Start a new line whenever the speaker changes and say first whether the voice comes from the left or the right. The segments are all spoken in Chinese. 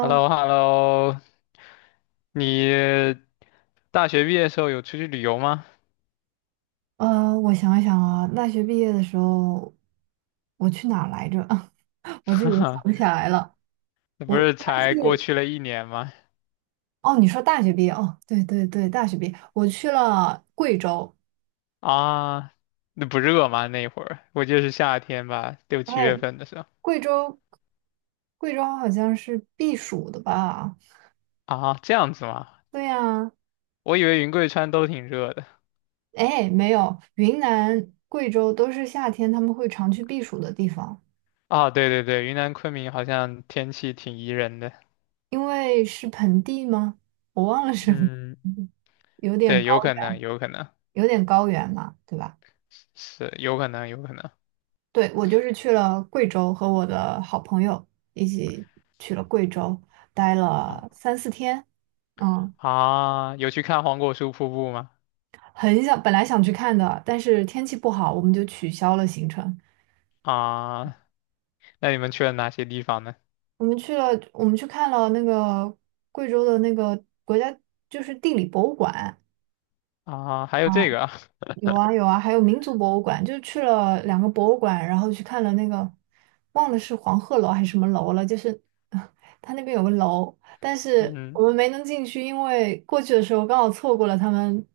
left: h e l l o h e l l o 你大学毕业的时候有出去旅游吗？
right: 我想一想啊，大学毕业的时候，我去哪儿来着？我自
left: 哈
right: 己都想
left: 哈，
right: 不起来了。
left: 那不
right: 我应
left: 是
right: 该
left: 才过
right: 是
left: 去了1年吗？
right: 哦，你说大学毕业哦，对对对，大学毕业，我去了贵州。
left: 啊，那不热吗？那会儿我记是夏天吧，6、7月份的时候。
right: 贵州，贵州好像是避暑的吧？
left: 啊，这样子吗？
right: 对呀，
left: 我以为云贵川都挺热的。
right: 哎，没有，云南、贵州都是夏天他们会常去避暑的地方，
left: 啊，对对对，云南昆明好像天气挺宜人的。
right: 因为是盆地吗？我忘了是，
left: 嗯，
right: 有点
left: 对，
right: 高，
left: 有可能，有可能，
right: 有点高原嘛，对吧？
left: 是有可能，有可能。
right: 对，我就是去了贵州，和我的好朋友一起去了贵州，待
left: 啊
right: 了三四天。嗯，
left: 啊，有去看黄果树瀑布吗？
right: 很想，本来想去看的，但是天气不好，我们就取消了行程。
left: 啊，那你们去了哪些地方呢？
right: 我们去了，我们去看了那个贵州的那个国家，就是地理博物馆。
left: 啊，还有这个啊。
right: 有啊有啊，还有民族博物馆，就去了两个博物馆，然后去看了那个，忘了是黄鹤楼还是什么楼了，就是 它那边有个楼，但是
left: 嗯
right: 我们没能进去，因为过去的时候刚好错过了他们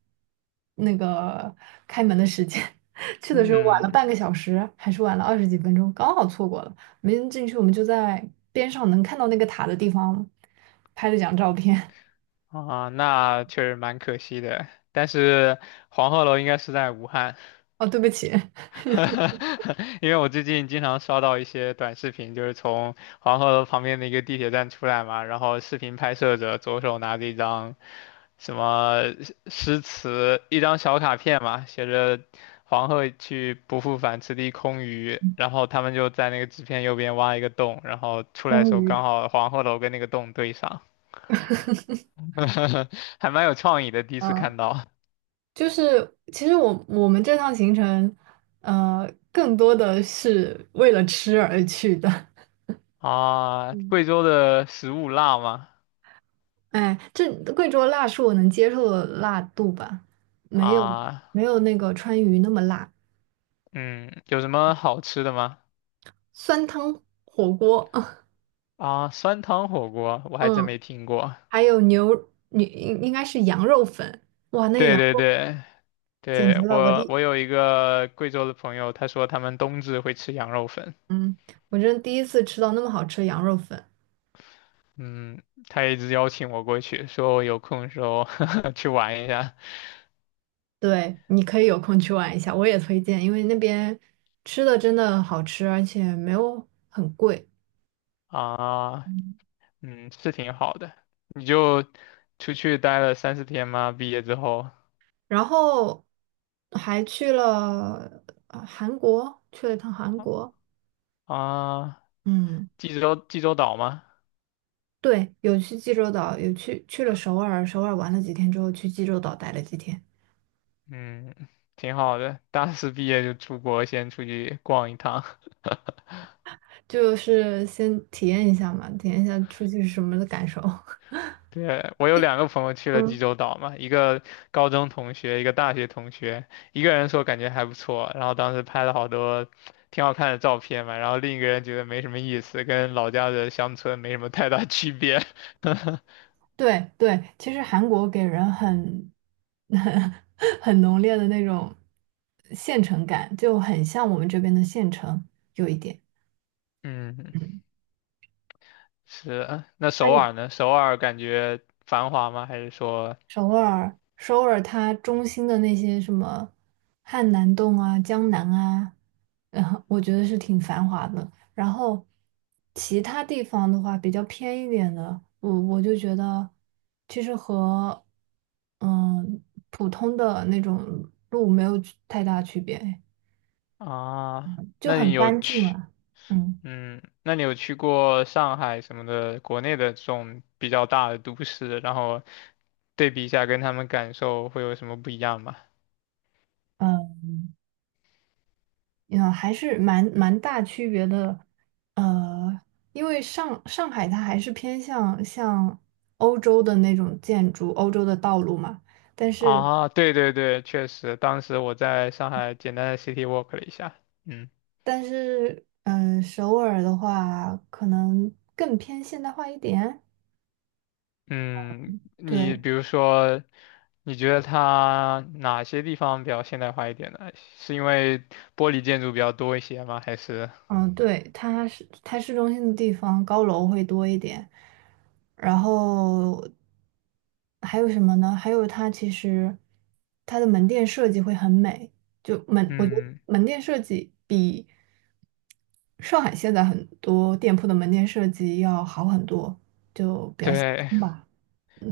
right: 那个开门的时间，去的时候晚了
left: 嗯。
right: 半个小时，还是晚了二十几分钟，刚好错过了，没能进去，我们就在边上能看到那个塔的地方拍了张照片。
left: 啊，那确实蛮可惜的。但是黄鹤楼应该是在武汉，
right: 哦，对不起，
left: 因为我最近经常刷到一些短视频，就是从黄鹤楼旁边的一个地铁站出来嘛，然后视频拍摄者左手拿着一张什么诗词，一张小卡片嘛，写着“黄鹤去，不复返，此地空余”，然后他们就在那个纸片右边挖一个洞，然后 出来的时候刚
right: 空
left: 好黄鹤楼跟那个洞对上，还蛮有创意的，第一次
right: 嗯。
left: 看到。
right: 就是其实我们这趟行程，更多的是为了吃而去的。
left: 啊，
right: 嗯，
left: 贵州的食物辣吗？
right: 哎，这贵州辣是我能接受的辣度吧，没有
left: 啊。
right: 没有那个川渝那么辣。
left: 嗯，有什么好吃的吗？
right: 酸汤火锅，
left: 啊，酸汤火锅，我还真
right: 嗯，
left: 没听过。
right: 还有牛，你应该是羊肉粉，哇，那
left: 对
right: 羊
left: 对
right: 肉
left: 对，
right: 简
left: 对，
right: 直了，我
left: 我
right: 第，
left: 我有一个贵州的朋友，他说他们冬至会吃羊肉粉。
right: 嗯，我真第一次吃到那么好吃的羊肉粉。
left: 嗯，他一直邀请我过去，说我有空的时候 去玩一下。
right: 对，你可以有空去玩一下，我也推荐，因为那边吃的真的好吃，而且没有很贵。
left: 啊。
right: 嗯，
left: 嗯，是挺好的。你就出去待了3、4天吗？毕业之后。
right: 然后还去了韩国，去了一趟韩国。
left: 啊，
right: 嗯，
left: 济州岛吗？
right: 对，有去济州岛，去了首尔，首尔玩了几天之后，去济州岛待了几天，
left: 嗯，挺好的。大四毕业就出国，先出去逛一趟。
right: 就是先体验一下嘛，体验一下出去是什么的感受。
left: 对，我有2个朋友去 了济
right: 嗯。
left: 州岛嘛，一个高中同学，一个大学同学，一个人说感觉还不错，然后当时拍了好多挺好看的照片嘛，然后另一个人觉得没什么意思，跟老家的乡村没什么太大 区别。
right: 对对，其实韩国给人很 很浓烈的那种县城感，就很像我们这边的县城，有一点。
left: 嗯，
right: 嗯，
left: 是。那
right: 那
left: 首
right: 你。
left: 尔呢？首尔感觉繁华吗？还是说。
right: 首尔它中心的那些什么汉南洞啊、江南啊，然后我觉得是挺繁华的。然后其他地方的话，比较偏一点的，我就觉得其实和嗯普通的那种路没有太大区别，
left: 啊？
right: 就
left: 那你
right: 很
left: 有
right: 干净
left: 去？
right: 啊。嗯。
left: 嗯，那你有去过上海什么的国内的这种比较大的都市，然后对比一下，跟他们感受会有什么不一样吗？
right: 呃嗯，还是蛮大区别的，呃，因为上海它还是偏向像欧洲的那种建筑，欧洲的道路嘛，但是
left: 啊，对对对，确实，当时我在上海简单的 city walk 了一下，嗯。
right: 但是，嗯、首尔的话可能更偏现代化一点，
left: 嗯，你
right: 对，
left: 比如说，你觉得它哪些地方比较现代化一点呢？是因为玻璃建筑比较多一些吗？还是。
right: 嗯，对，它是它市中心的地方，高楼会多一点。然后还有什么呢？还有它其实它的门店设计会很美，就门，我觉得
left: 嗯，
right: 门店设计比上海现在很多店铺的门店设计要好很多
left: 对，
right: 吧。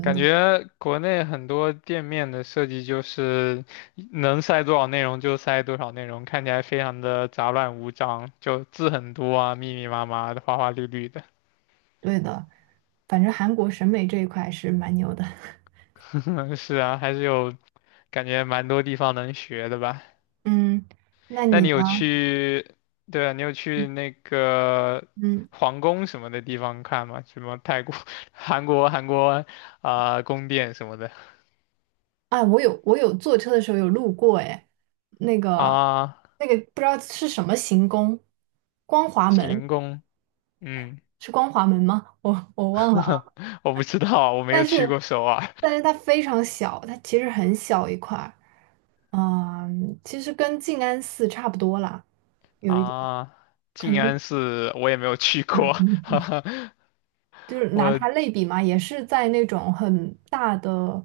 left: 感觉国内很多店面的设计就是能塞多少内容就塞多少内容，看起来非常的杂乱无章，就字很多啊，密密麻麻的，花花绿绿的。
right: 对的，反正韩国审美这一块是蛮牛的。
left: 嗯，是啊，还是有感觉蛮多地方能学的吧？
right: 嗯，那
left: 那
right: 你
left: 你有
right: 呢？
left: 去，对啊，你有去那个
right: 嗯。
left: 皇宫什么的地方看吗？什么泰国、韩国啊、宫殿什么的。
right: 啊，我有坐车的时候有路过，哎，那个
left: 啊，
right: 那个不知道是什么行宫，光华
left: 行
right: 门
left: 宫，嗯。
right: 是光华门吗？我忘了啊。
left: 我不知道，我没
right: 但
left: 有去过
right: 是
left: 首尔。
right: 但是它非常小，它其实很小一块儿，嗯，其实跟静安寺差不多啦，有一点
left: 啊，
right: 可
left: 静
right: 能。
left: 安寺我也没有去过，哈哈。
right: 就是拿它
left: 我。
right: 类比嘛，也是在那种很大的、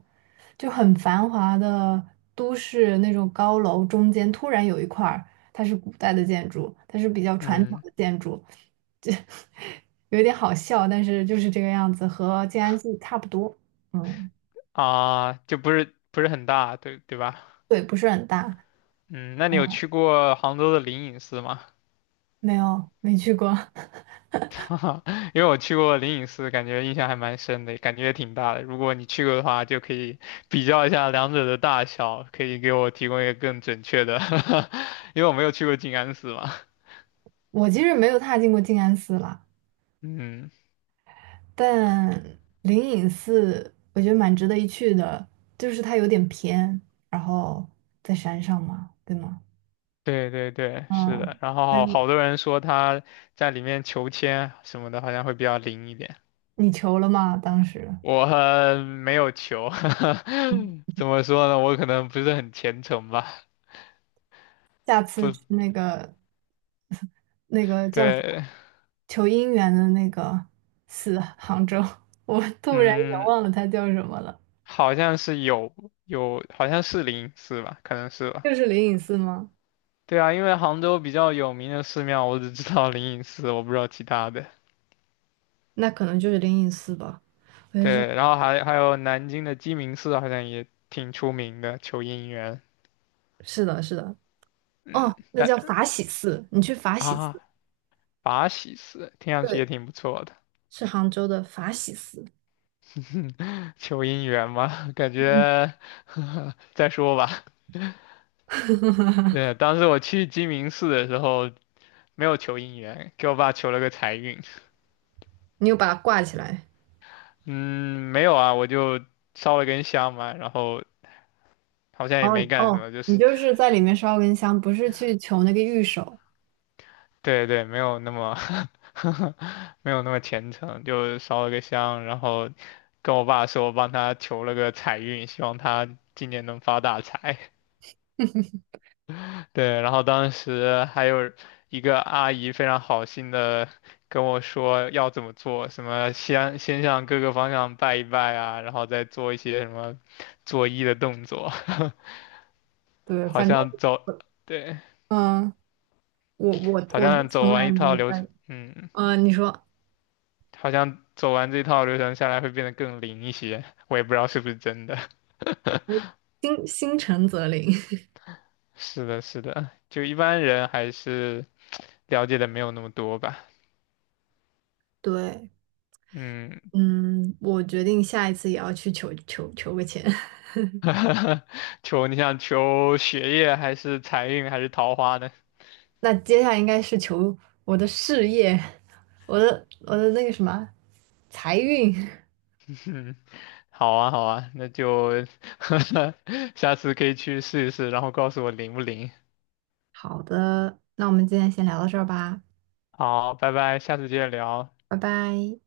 right: 就很繁华的都市那种高楼中间，突然有一块儿它是古代的建筑，它是比较传统
left: 嗯。
right: 的建筑，这 有点好笑，但是就是这个样子，和静安寺差不多。嗯，
left: 啊，就不是很大，对对吧？
right: 对，不是很大。
left: 嗯，那你有
right: 嗯，
left: 去过杭州的灵隐寺吗？
right: 没有，没去过。
left: 哈哈。因为我去过灵隐寺，感觉印象还蛮深的，感觉也挺大的。如果你去过的话，就可以 比较一下两者的大小，可以给我提供一个更准确的，因为我没有去过静安寺嘛。
right: 我其实没有踏进过静安寺啦。
left: 嗯，
right: 但灵隐寺我觉得蛮值得一去的，就是它有点偏，然后在山上嘛，对吗？
left: 对对对，是的。
right: 嗯，
left: 然后
right: 所以
left: 好
right: 我
left: 好多人说他在里面求签什么的，好像会比较灵一点。
right: 你求了吗？当时
left: 我没有求，怎么说呢？我可能不是很虔诚吧。
right: 下次
left: 不，
right: 去那个那个叫什么
left: 对，
right: 求姻缘的那个寺，杭州，我突然也
left: 嗯，
right: 忘了它叫什么了，
left: 好像是有。有，好像是灵隐寺吧，可能是吧。
right: 就是灵隐寺吗？
left: 对啊，因为杭州比较有名的寺庙，我只知道灵隐寺，我不知道其他的。
right: 那可能就是灵隐寺吧，我就想
left: 对，然后还有南京的鸡鸣寺，好像也挺出名的，求姻缘。
right: 是的，是的，
left: 嗯，
right: 哦，那
left: 但。
right: 叫法喜寺，你去法喜
left: 啊，
right: 寺。
left: 法喜寺听上去也
right: 对。
left: 挺不错的，
right: 是杭州的法喜寺，
left: 求姻缘嘛，感
right: 嗯
left: 觉 再说吧。对，当时我去鸡鸣寺的时候没有求姻缘，给我爸求了个财运。
right: 你又把它挂起来。
left: 嗯，没有啊，我就烧了根香嘛，然后好像也没
right: 哦，
left: 干什
right: 哦，
left: 么，就
right: 你
left: 是
right: 就是在里面烧根香，不是去求那个玉手。
left: 对对，没有那么 没有那么虔诚，就烧了个香，然后跟我爸说我帮他求了个财运，希望他今年能发大财。对，然后当时还有一个阿姨非常好心的跟我说要怎么做，什么先向各个方向拜一拜啊，然后再做一些什么作揖的动作，
right: 对，
left: 好
right: 反正
left: 像走，
right: 我，
left: 对，
right: 嗯，我我
left: 好
right: 我是
left: 像
right: 从
left: 走完
right: 来
left: 一
right: 没
left: 套
right: 有
left: 流
right: 拜。
left: 程，嗯，
right: 嗯、你说
left: 好像走完这套流程下来会变得更灵一些，我也不知道是不是真的。
right: 心心诚则灵。
left: 是的，是的，就一般人还是了解的没有那么多吧，
right: 对，
left: 嗯。
right: 嗯，我决定下一次也要去求个签。
left: 求你想求学业还是财运还是桃花呢？
right: 那接下来应该是求我的事业，我的那个什么财运。
left: 好啊好啊，那就 下次可以去试一试，然后告诉我灵不灵。
right: 好的，那我们今天先聊到这儿吧，
left: 好，拜拜，下次接着聊。
right: 拜拜。